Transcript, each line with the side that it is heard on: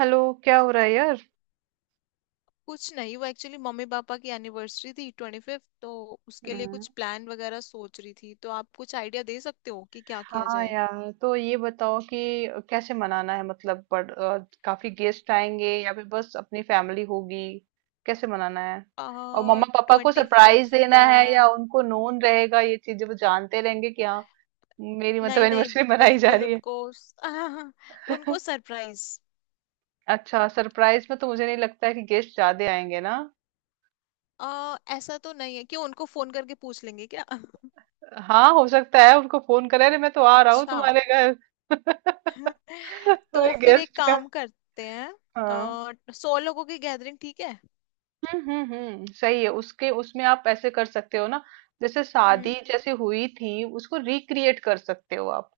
right: Hello. क्या हो रहा है यार?
left: कुछ नहीं वो एक्चुअली मम्मी पापा की एनिवर्सरी थी 25th तो उसके लिए
right: हम्म,
left: कुछ प्लान वगैरह सोच रही थी तो आप कुछ आइडिया दे सकते हो कि क्या किया
right: हाँ
left: जाए।
right: यार तो ये बताओ कि कैसे मनाना है। मतलब काफी गेस्ट आएंगे या फिर बस अपनी फैमिली होगी? कैसे मनाना है?
left: आ
right: और मम्मा पापा को
left: ट्वेंटी
right: सरप्राइज
left: फिफ्थ
right: देना है
left: है।
right: या उनको नोन रहेगा, ये चीजें वो जानते रहेंगे कि हाँ मेरी मतलब
left: नहीं नहीं,
right: एनिवर्सरी मनाई जा
left: बिल्कुल
right: रही है?
left: उनको उनको सरप्राइज।
right: अच्छा, सरप्राइज में तो मुझे नहीं लगता है कि गेस्ट ज्यादा आएंगे ना।
left: आ ऐसा तो नहीं है कि उनको फोन करके पूछ लेंगे क्या।
right: हाँ, हो सकता है उनको फोन करें, अरे मैं तो आ रहा हूँ
left: अच्छा।
right: तुम्हारे घर। कोई
left: तो फिर एक
right: गेस्ट का।
left: काम करते हैं।
right: हाँ।
left: 100 लोगों की गैदरिंग ठीक है।
right: सही है। उसके उसमें आप ऐसे कर सकते हो ना, जैसे
left: हम्म।
right: शादी जैसे हुई थी उसको रिक्रिएट कर सकते हो आप।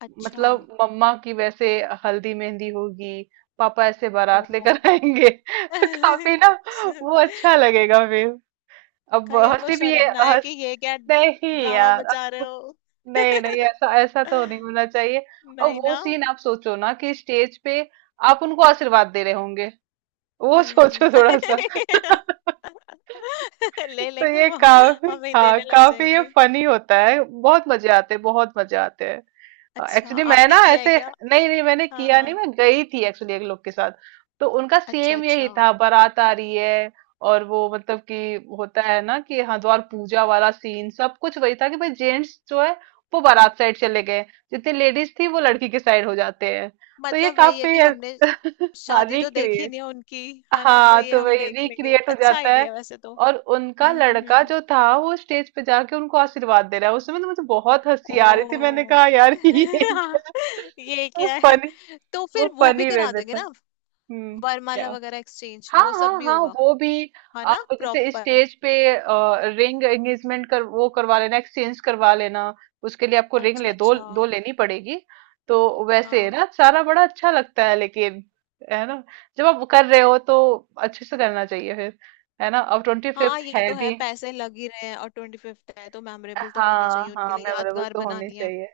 left: अच्छा।
right: मतलब मम्मा की वैसे हल्दी मेहंदी होगी, पापा ऐसे
left: ओ।
right: बारात लेकर आएंगे। काफी ना, वो अच्छा लगेगा फिर। अब
left: कहीं उनको
right: हंसी भी
left: शर्म
right: है
left: ना आए
right: हंस।
left: कि ये क्या
right: नहीं
left: ड्रामा
right: यार
left: मचा रहे
right: अब-
left: हो।
right: नहीं नहीं, ऐसा ऐसा तो नहीं होना चाहिए। और
left: नहीं
right: वो
left: ना।
right: सीन आप सोचो ना कि स्टेज पे आप उनको आशीर्वाद दे रहे होंगे, वो
left: हम्म।
right: सोचो थोड़ा सा।
left: ले
right: तो
left: लेंगे
right: ये
left: वो।
right: काफी।
left: हमें ही
right: हाँ,
left: देने लग
right: काफी ये
left: जाएंगे।
right: फनी होता है, बहुत मजे आते हैं, बहुत मजे आते हैं।
left: अच्छा,
right: एक्चुअली मैं ना
left: आपने किया है
right: ऐसे
left: क्या?
right: नहीं, नहीं मैंने
left: हाँ
right: किया
left: हाँ।
right: नहीं, मैं गई थी एक्चुअली एक लोग के साथ। तो उनका
left: अच्छा
right: सेम यही
left: अच्छा।
right: था, बारात आ रही है। और वो मतलब कि होता है ना कि हरिद्वार पूजा वाला सीन, सब कुछ वही था कि भाई जेंट्स जो है वो बारात साइड चले गए, जितनी लेडीज थी वो लड़की के साइड हो जाते हैं। तो ये
left: मतलब वही है
right: काफी
left: कि हमने
right: हाँ
left: शादी तो देखी
right: रिक्रिएट।
left: नहीं है उनकी। है ना, तो
right: हाँ,
left: ये
right: तो
left: हम
right: वही
left: देख लेंगे,
right: रिक्रिएट हो
left: अच्छा
right: जाता है।
left: आइडिया वैसे तो।
right: और उनका
left: हम्म हम्म
right: लड़का
left: हम्म।
right: जो था वो स्टेज पे जाके उनको आशीर्वाद दे रहा है, उस समय तो मुझे बहुत हंसी आ रही थी, मैंने
left: ओ।
right: कहा यार ये क्या।
left: ये
right: वो
left: क्या है?
right: फनी।
left: तो
right: वो
left: फिर वो भी
right: फनी वे
left: करा
right: में
left: देंगे
right: था।
left: ना।
right: हम्म क्या।
left: वरमाला वगैरह एक्सचेंज,
right: हाँ
left: वो
right: हाँ
left: सब भी
right: हाँ,
left: होगा।
right: वो भी।
left: है ना
right: आप जैसे
left: प्रॉपर।
right: स्टेज पे रिंग एंगेजमेंट कर वो करवा लेना, एक्सचेंज करवा लेना। उसके लिए आपको रिंग
left: अच्छा
right: ले दो
left: अच्छा।
right: दो लेनी पड़ेगी। तो वैसे है
left: हाँ
right: ना, सारा बड़ा अच्छा लगता है, लेकिन है ना, जब आप कर रहे हो तो अच्छे से करना चाहिए फिर। है ना, अब ट्वेंटी
left: हाँ
right: फिफ्थ
left: ये
right: है
left: तो है,
right: भी।
left: पैसे लग ही रहे हैं और 25th है तो मेमोरेबल तो होनी
right: हाँ
left: चाहिए, उनके
right: हाँ,
left: लिए
right: मेमोरेबल
left: यादगार
right: तो होनी
left: बनानी है।
right: चाहिए।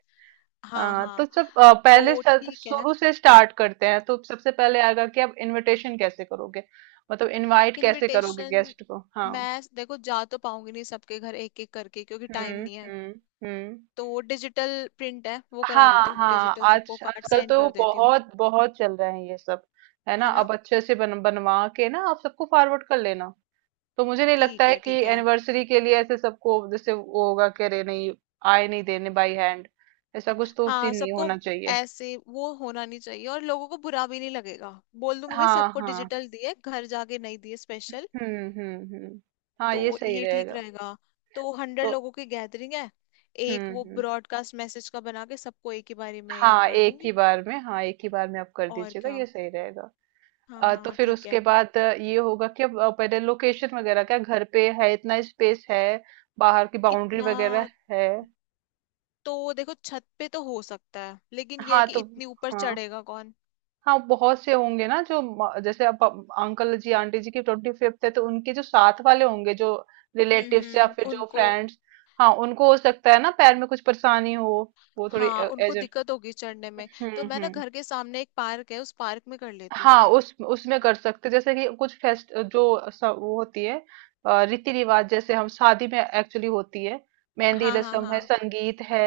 left: हाँ
right: हाँ तो
left: हाँ।
right: सब पहले
left: तो
right: सब
left: ठीक है।
right: शुरू से स्टार्ट करते हैं, तो सबसे पहले आएगा कि आप इनविटेशन कैसे करोगे? मतलब इनवाइट कैसे करोगे
left: इनविटेशन।
right: गेस्ट को? हाँ।
left: मैं देखो, जा तो पाऊंगी नहीं सबके घर एक एक करके क्योंकि टाइम
right: हम्म
left: नहीं है।
right: हम्म हम्म
left: तो डिजिटल प्रिंट है वो करा
right: हाँ।
left: देती हूँ,
right: हाँ,
left: डिजिटल सबको
right: आज
left: कार्ड
right: आजकल
left: सेंड
right: तो
left: कर देती हूँ।
right: बहुत बहुत चल रहे हैं ये सब। है ना,
left: है ना।
right: अब अच्छे से बन बनवा के ना आप सबको फॉरवर्ड कर लेना। तो मुझे नहीं लगता
left: ठीक
right: है
left: है
right: कि
left: ठीक है।
right: एनिवर्सरी के लिए ऐसे सबको, जैसे वो होगा कि अरे नहीं आए नहीं देने बाई हैंड, ऐसा कुछ तो
left: हाँ
right: सीन नहीं
left: सबको
right: होना चाहिए।
left: ऐसे वो होना नहीं चाहिए और लोगों को बुरा भी नहीं लगेगा। बोल दूंगी भाई
right: हाँ
left: सबको
right: हाँ।
left: डिजिटल दिए, घर जाके नहीं दिए स्पेशल।
right: हम्म हम्म हम्म हाँ,
left: तो
right: ये सही
left: ये ठीक
right: रहेगा।
left: रहेगा। तो हंड्रेड
right: तो
left: लोगों की गैदरिंग है।
right: हम्म
left: एक वो
right: हम्म
left: ब्रॉडकास्ट मैसेज का बना के सबको एक ही बारी में
right: हाँ,
left: कर
right: एक ही
left: दूंगी।
right: बार में, हाँ एक ही बार में आप कर
left: और
right: दीजिएगा,
left: क्या।
right: ये सही रहेगा।
left: हाँ
right: तो
left: हाँ
right: फिर
left: ठीक
right: उसके
left: है।
right: बाद ये होगा कि पहले लोकेशन वगैरह, क्या घर पे है, इतना स्पेस है, बाहर की बाउंड्री
left: इतना।
right: वगैरह है?
left: तो देखो छत पे तो हो सकता है लेकिन ये है
right: हाँ
left: कि
right: तो
left: इतनी ऊपर
right: हाँ
left: चढ़ेगा कौन।
right: हाँ, बहुत से होंगे ना जो जैसे अब अंकल जी आंटी जी की 25th है, तो उनके जो साथ वाले होंगे, जो रिलेटिव्स या फिर जो
left: उनको।
right: फ्रेंड्स, हाँ उनको हो सकता है ना पैर में कुछ परेशानी हो, वो थोड़ी
left: हाँ उनको
right: एज।
left: दिक्कत होगी चढ़ने में। तो मैं ना,
right: हम्म।
left: घर के सामने एक पार्क है, उस पार्क में कर लेती हूँ।
right: हाँ, उस उसमें कर सकते, जैसे कि कुछ फेस्ट जो वो होती है, रीति रिवाज जैसे हम शादी में एक्चुअली होती है, मेहंदी
left: हाँ हाँ
right: रसम है,
left: हाँ।
right: संगीत है,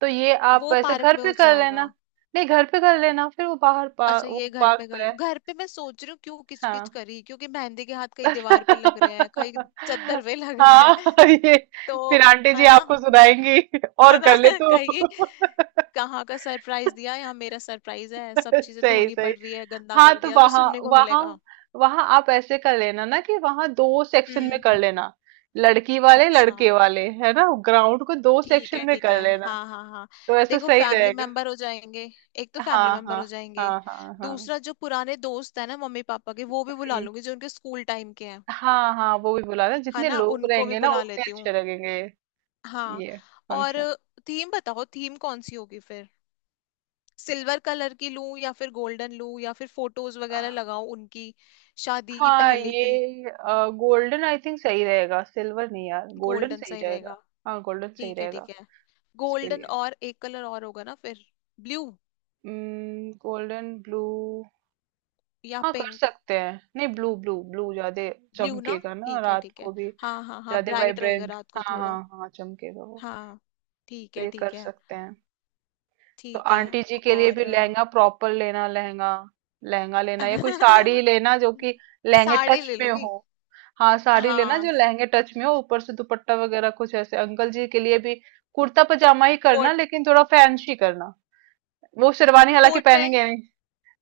right: तो ये आप
left: वो
right: ऐसे
left: पार्क
right: घर
left: में
right: पे
left: हो
right: कर
left: जाएगा।
right: लेना। नहीं, घर पे कर लेना फिर वो बाहर
left: अच्छा ये
right: वो
left: घर
right: पार्क
left: पे कर
right: तो है।
left: लूं। घर पे मैं सोच रही हूँ क्यों, किचकिच
right: हाँ
left: करी क्योंकि मेहंदी के हाथ कहीं दीवार पे लग रहे हैं, कहीं चद्दर पे लग रहे हैं
right: हाँ ये
left: तो।
right: फिर आंटी जी
left: है ना।
right: आपको सुनाएंगी, और
left: है ना
right: कर ले तू।
left: कहेगी। कहाँ का सरप्राइज दिया, यहाँ मेरा सरप्राइज है, सब चीजें
right: सही
left: धोनी
right: सही।
left: पड़ रही है गंदा
right: हाँ
left: कर
right: तो
left: दिया तो
right: वहां
left: सुनने को
right: वहां,
left: मिलेगा।
right: वहां आप ऐसे कर लेना ना कि वहां दो सेक्शन में कर
left: हम्म।
right: लेना, लड़की वाले
left: अच्छा।
right: लड़के वाले, है ना, ग्राउंड को दो
left: ठीक है
right: सेक्शन में
left: ठीक है।
right: कर लेना,
left: हाँ हाँ हाँ।
right: तो ऐसा
left: देखो
right: सही
left: फैमिली
right: रहेगा।
left: मेंबर हो जाएंगे। एक तो
right: हाँ
left: फैमिली मेंबर
right: हाँ
left: हो जाएंगे।
right: हाँ हाँ हाँ।
left: दूसरा जो पुराने दोस्त है ना मम्मी पापा के, वो भी बुला
right: हम्म,
left: लूंगी जो उनके स्कूल टाइम के हैं।
right: हाँ हाँ, वो भी बुलाना,
left: है
right: जितने
left: ना,
right: लोग
left: उनको भी
right: रहेंगे ना
left: बुला
right: उतने
left: लेती
right: अच्छे
left: हूँ।
right: लगेंगे।
left: हाँ।
right: ये
left: और
right: फंक्शन।
left: थीम बताओ, थीम कौन सी होगी फिर। सिल्वर कलर की लूं या फिर गोल्डन लूं, या फिर फोटोज वगैरह लगाऊं उनकी शादी की,
right: हाँ
left: पहले की।
right: ये गोल्डन आई थिंक सही रहेगा, सिल्वर नहीं यार, गोल्डन
left: गोल्डन
right: सही
left: सही रहेगा।
right: रहेगा। हाँ गोल्डन सही
left: ठीक है
right: रहेगा।
left: ठीक है।
right: उसके
left: गोल्डन
right: लिए
left: और एक कलर और होगा ना फिर। Blue
right: golden blue.
left: या
right: हाँ कर
left: पिंक।
right: सकते हैं, नहीं ब्लू, ब्लू ब्लू ज्यादा
left: ब्लू ना।
right: चमकेगा ना
left: ठीक है
right: रात
left: ठीक है।
right: को भी,
left: हाँ हाँ हाँ,
right: ज्यादा
left: ब्राइट रहेगा
right: वाइब्रेंट,
left: रात को
right: हाँ हाँ
left: थोड़ा।
right: हाँ चमकेगा वो।
left: हाँ। ठीक
right: तो
left: है
right: ये कर
left: ठीक है
right: सकते हैं। तो
left: ठीक है।
right: आंटी जी के लिए
left: और
right: भी लहंगा, प्रॉपर लेना लहंगा। लहंगा लेना या कोई साड़ी लेना जो कि लहंगे
left: साड़ी
right: टच
left: ले
right: में
left: लूंगी।
right: हो। हाँ साड़ी लेना जो
left: हाँ।
right: लहंगे टच में हो, ऊपर से दुपट्टा वगैरह कुछ ऐसे। अंकल जी के लिए भी कुर्ता पजामा ही करना,
left: कोट।
right: लेकिन थोड़ा फैंसी करना। वो शेरवानी हालांकि
left: कोट
right: पहनेंगे
left: पैंट।
right: नहीं।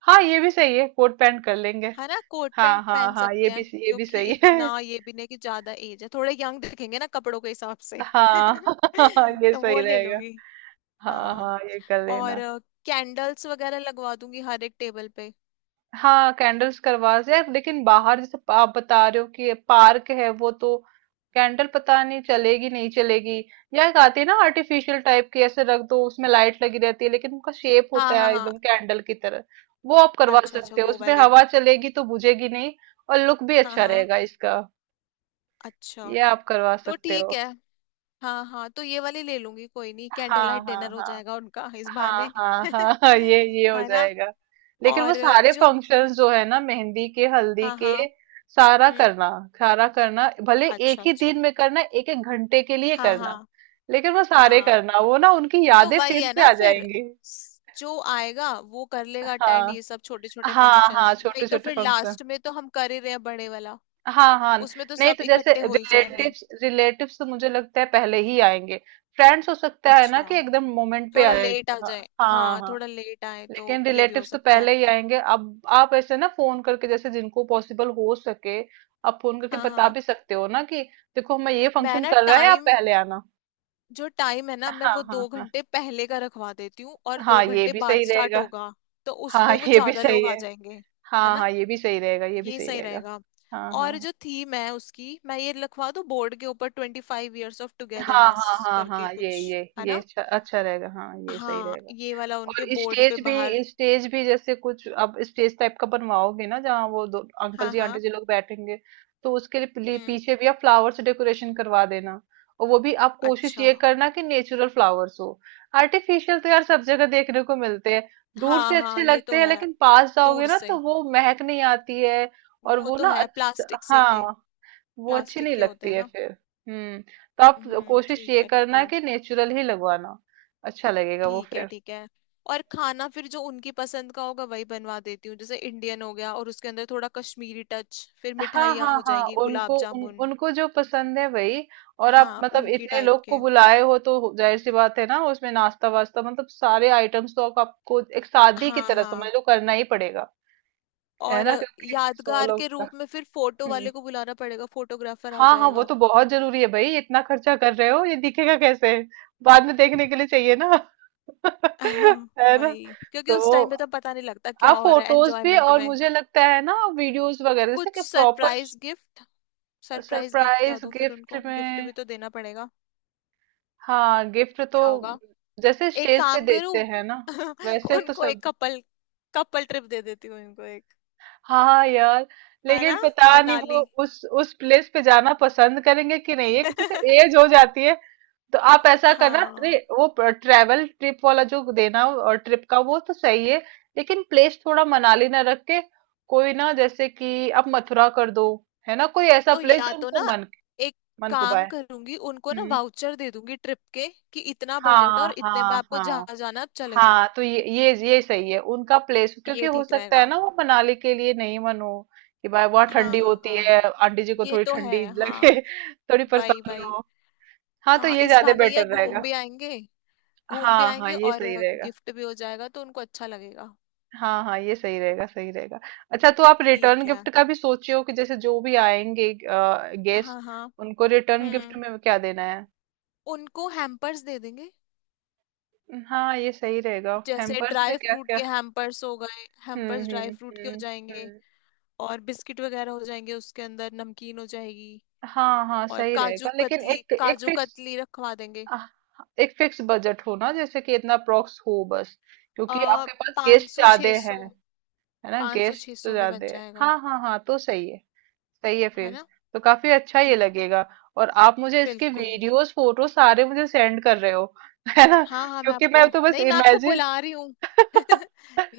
right: हाँ ये भी सही है, कोट पैंट कर लेंगे।
left: है ना कोट
right: हाँ
left: पैंट
right: हाँ
left: पहन
right: हाँ ये
left: सकते हैं,
right: भी, ये भी
left: क्योंकि
right: सही है।
left: इतना ये भी नहीं कि ज्यादा एज है, थोड़े यंग दिखेंगे ना कपड़ों के हिसाब से।
right: हाँ ये
left: तो वो
right: सही
left: ले
right: रहेगा।
left: लूंगी।
right: हाँ
left: हाँ।
right: हाँ ये कर
left: और
right: लेना।
left: कैंडल्स वगैरह लगवा दूंगी हर एक टेबल पे।
right: हाँ कैंडल्स करवा से यार, लेकिन बाहर जैसे आप बता रहे हो कि ये पार्क है, वो तो कैंडल पता नहीं चलेगी, नहीं चलेगी। या एक आती है ना आर्टिफिशियल टाइप की, ऐसे रख दो, उसमें लाइट लगी रहती है लेकिन उनका शेप
left: हाँ
right: होता
left: हाँ
right: है
left: हाँ।
right: एकदम कैंडल की तरह, वो आप करवा
left: अच्छा अच्छा,
right: सकते हो,
left: वो
right: उसमें
left: वाली।
right: हवा चलेगी तो बुझेगी नहीं, और लुक भी
left: हाँ
right: अच्छा
left: हाँ।
right: रहेगा इसका।
left: अच्छा।
right: ये आप करवा
left: तो
right: सकते
left: ठीक
right: हो।
left: है। हाँ हाँ तो ये वाली ले लूंगी, कोई नहीं, कैंडल
right: हाँ
left: लाइट
right: हाँ
left: डिनर हो
right: हाँ
left: जाएगा उनका इस
right: हाँ
left: बहाने।
right: हाँ हाँ हाँ, ये हो
left: है ना।
right: जाएगा। लेकिन वो
left: और
right: सारे
left: जो।
right: फंक्शंस जो है ना, मेहंदी के, हल्दी
left: हाँ
right: के,
left: हाँ।
right: सारा
left: हम्म।
right: करना। सारा करना भले
left: अच्छा
right: एक ही दिन
left: अच्छा।
right: में करना, एक एक घंटे के लिए
left: हाँ
right: करना,
left: हाँ
right: लेकिन वो सारे
left: हाँ।
right: करना, वो ना उनकी
left: तो
right: यादें
left: वही
right: फिर
left: है
right: से
left: ना
right: आ
left: फिर।
right: जाएंगी।
left: जो आएगा वो कर लेगा अटेंड
right: हाँ
left: ये सब छोटे छोटे
right: हाँ हाँ
left: फंक्शंस, नहीं
right: छोटे
left: तो
right: छोटे
left: फिर
right: फंक्शन।
left: लास्ट में तो हम कर ही रहे हैं बड़े वाला।
right: हाँ हाँ।
left: उसमें तो
right: नहीं
left: सब
right: तो जैसे
left: इकट्ठे हो ही जाएंगे।
right: रिलेटिव्स रिलेटिव्स तो मुझे लगता है पहले ही आएंगे, फ्रेंड्स हो सकता है ना
left: अच्छा।
right: कि एकदम मोमेंट पे
left: थोड़ा
right: आए।
left: लेट आ
right: हाँ
left: जाए, हाँ
right: हाँ।
left: थोड़ा लेट आए तो
right: लेकिन
left: ये भी हो
right: रिलेटिव्स तो
left: सकता है।
right: पहले ही आएंगे, अब आप ऐसे ना फोन करके, जैसे जिनको पॉसिबल हो सके, आप फोन करके
left: हाँ
right: बता
left: हाँ।
right: भी सकते हो ना कि देखो हम ये
left: मैं
right: फंक्शन
left: ना
right: कर रहे हैं, आप
left: टाइम,
right: पहले आना।
left: जो टाइम है ना मैं
right: हाँ
left: वो
right: हाँ
left: दो
right: हाँ।
left: घंटे पहले का रखवा देती हूँ और दो
right: हाँ ये
left: घंटे
right: भी
left: बाद
right: सही
left: स्टार्ट
right: रहेगा।
left: होगा। तो उसमें
right: हाँ
left: वो
right: ये भी
left: ज्यादा
right: सही
left: लोग आ
right: है।
left: जाएंगे। है
right: हाँ
left: ना,
right: हाँ ये भी सही रहेगा, ये भी
left: ये
right: सही
left: सही
right: रहेगा।
left: रहेगा।
right: हाँ हाँ।
left: और जो थीम है, उसकी मैं ये लिखवा दूँ बोर्ड के ऊपर 25 ईयर्स ऑफ
right: हाँ
left: टुगेदरनेस
right: हाँ हाँ हाँ
left: करके
right: हाँ, ये
left: कुछ,
right: ये
left: है
right: ये
left: ना।
right: अच्छा अच्छा रहेगा, हाँ ये सही
left: हाँ
right: रहेगा।
left: ये वाला
right: और
left: उनके बोर्ड पे
right: स्टेज
left: बाहर।
right: भी, स्टेज भी जैसे कुछ आप स्टेज टाइप का बनवाओगे ना जहाँ वो दो अंकल
left: हाँ
right: जी आंटी
left: हाँ।
right: जी लोग बैठेंगे, तो उसके लिए
left: हम्म।
right: पीछे भी आप फ्लावर से डेकोरेशन करवा देना, और वो भी आप कोशिश
left: अच्छा।
right: ये करना कि नेचुरल फ्लावर्स हो। आर्टिफिशियल तो यार सब जगह देखने को मिलते हैं, दूर
left: हाँ
right: से
left: हाँ
right: अच्छे
left: ये
right: लगते
left: तो
right: हैं
left: है।
right: लेकिन पास जाओगे
left: दूर
right: ना तो
left: से।
right: वो महक नहीं आती है, और
left: वो
right: वो
left: तो
right: ना,
left: है,
right: अच्छा
left: प्लास्टिक से के।
right: हाँ, वो अच्छी
left: प्लास्टिक
right: नहीं
left: के होते
right: लगती
left: हैं
right: है
left: ना।
right: फिर। हम्म। तो आप कोशिश
left: ठीक
right: ये
left: है ठीक
right: करना
left: है।
right: कि नेचुरल ही लगवाना, अच्छा लगेगा वो।
left: ठीक है ठीक है। और खाना फिर जो उनकी पसंद का होगा वही बनवा देती हूँ, जैसे इंडियन हो गया और उसके अंदर थोड़ा कश्मीरी टच, फिर
right: हाँ
left: मिठाइयाँ
right: हाँ
left: हो
right: हाँ
left: जाएंगी, गुलाब
right: उनको
left: जामुन।
right: उनको जो पसंद है वही। और आप
left: हाँ
right: मतलब
left: उनकी
right: इतने
left: टाइप
right: लोग को
left: के।
right: बुलाए हो तो जाहिर सी बात है ना, उसमें नाश्ता वास्ता मतलब सारे आइटम्स तो आपको एक शादी की
left: हाँ
right: तरह
left: हाँ।
right: समझ लो, करना ही पड़ेगा, है
left: और
right: ना, क्योंकि 100
left: यादगार
right: लोग
left: के
right: का।
left: रूप में फिर फोटो
right: हम्म।
left: वाले को बुलाना पड़ेगा, फोटोग्राफर आ
right: हाँ हाँ वो
left: जाएगा।
right: तो बहुत जरूरी है भाई, इतना खर्चा कर रहे हो, ये दिखेगा कैसे, बाद में देखने के लिए चाहिए ना।
left: हाँ,
right: है ना।
left: वही, क्योंकि उस
right: तो
left: टाइम पे तो पता नहीं लगता क्या
right: आप
left: हो रहा है
right: फोटोज भी,
left: एंजॉयमेंट
right: और
left: में।
right: मुझे लगता है ना वीडियोस वगैरह
left: कुछ
right: जैसे कि proper.
left: Surprise gift. Surprise gift क्या
right: सरप्राइज
left: दूं फिर,
right: गिफ्ट
left: उनको गिफ्ट
right: में,
left: भी तो देना पड़ेगा।
right: हाँ गिफ्ट तो
left: क्या होगा।
right: जैसे
left: एक
right: स्टेज पे
left: काम करूं,
right: देते हैं ना, वैसे तो
left: उनको
right: सब।
left: एक कपल कपल ट्रिप दे देती हूँ उनको एक।
right: हाँ हाँ, यार,
left: है
right: लेकिन
left: ना।
right: पता नहीं वो
left: मनाली।
right: उस प्लेस पे जाना पसंद करेंगे कि नहीं, है कि जैसे एज हो जाती है, तो आप ऐसा करना
left: हाँ
right: वो ट्रेवल ट्रिप वाला जो देना हो, और ट्रिप का वो तो सही है, लेकिन प्लेस थोड़ा मनाली ना रख के, कोई ना जैसे कि आप मथुरा कर दो, है ना कोई ऐसा
left: तो,
right: प्लेस
left: या
right: जो
left: तो
right: उनको
left: ना
right: मन
left: एक
right: मन को
left: काम
right: पाए।
left: करूंगी उनको ना
right: हम्म।
left: वाउचर दे दूंगी ट्रिप के। कि इतना बजट,
right: हाँ
left: और इतने में
right: हाँ
left: आपको
right: हाँ।
left: जहाँ जाना आप चले जाओ।
right: हाँ तो ये ये सही है उनका प्लेस, क्योंकि
left: ये
right: हो
left: ठीक
right: सकता है
left: रहेगा।
right: ना वो मनाली के लिए नहीं मन हो, कि भाई वहाँ
left: हाँ
right: ठंडी
left: हाँ
right: होती
left: हाँ।
right: है, आंटी जी को
left: ये
right: थोड़ी
left: तो है
right: ठंडी लगे,
left: हाँ।
right: थोड़ी
left: वही
right: परेशानी
left: वही।
right: हो। हाँ तो
left: हाँ,
right: ये
left: इस
right: ज्यादा
left: बहाने ये
right: बेटर
left: घूम
right: रहेगा।
left: भी आएंगे। घूम भी
right: हाँ हाँ
left: आएंगे
right: ये
left: और
right: सही रहेगा।
left: गिफ्ट भी हो जाएगा, तो उनको अच्छा लगेगा।
right: हाँ हाँ ये सही रहेगा, सही रहेगा। अच्छा, तो आप रिटर्न
left: ठीक है।
right: गिफ्ट का भी सोचे हो कि जैसे जो भी आएंगे गेस्ट,
left: हाँ हाँ।
right: उनको रिटर्न गिफ्ट
left: हम्म।
right: में क्या देना है।
left: उनको हैम्पर्स दे देंगे।
right: हाँ ये सही रहेगा,
left: जैसे
right: हैम्पर्स में
left: ड्राई
right: क्या
left: फ्रूट
right: क्या।
left: के हैम्पर्स हो गए, हैम्पर्स ड्राई फ्रूट के हो
right: हम्म।
left: जाएंगे।
right: हम्म।
left: और बिस्किट वगैरह हो जाएंगे, उसके अंदर नमकीन हो जाएगी।
right: हाँ हाँ
left: और
right: सही
left: काजू
right: रहेगा, लेकिन
left: कतली,
right: एक एक
left: काजू
right: फिक्स।
left: कतली रखवा देंगे।
right: आह, एक फिक्स बजट हो ना, जैसे कि इतना अप्रोक्स हो बस,
left: आ
right: क्योंकि आपके पास
left: पाँच
right: गेस्ट
left: सौ
right: ज्यादा
left: छः
right: हैं।
left: सौ
right: है ना,
left: पाँच सौ
right: गेस्ट
left: छः
right: तो
left: सौ में बन
right: ज्यादा है,
left: जाएगा।
right: हाँ हाँ हाँ तो सही है। सही है
left: है
right: फिर,
left: ना।
right: तो काफी अच्छा ये
left: हम्म।
right: लगेगा। और आप मुझे इसके
left: बिल्कुल।
right: वीडियोस फोटो सारे मुझे सेंड कर रहे हो। है ना,
left: हाँ हाँ मैं
right: क्योंकि
left: आपको
right: मैं तो बस
left: नहीं, मैं आपको
right: इमेजिन।
left: बुला रही हूँ,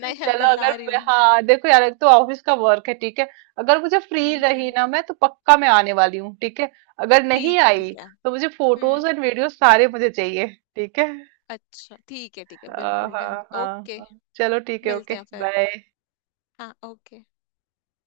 left: नहीं मैं
right: अगर
left: बुला रही
right: मैं
left: हूँ।
right: हाँ, देखो यार एक तो ऑफिस का वर्क है, ठीक है, अगर मुझे फ्री रही
left: हम्म।
right: ना मैं तो पक्का मैं आने वाली हूँ, ठीक है? अगर नहीं
left: ठीक है
right: आई
left: ठीक है।
right: तो मुझे
left: हम्म।
right: फोटोज एंड वीडियो सारे मुझे चाहिए, ठीक है?
left: अच्छा ठीक है ठीक है,
right: हाँ
left: बिल्कुल
right: हाँ
left: डन,
right: हाँ
left: ओके।
right: हाँ। चलो ठीक है, ओके,
left: मिलते हैं फिर।
right: बाय।
left: हाँ, ओके।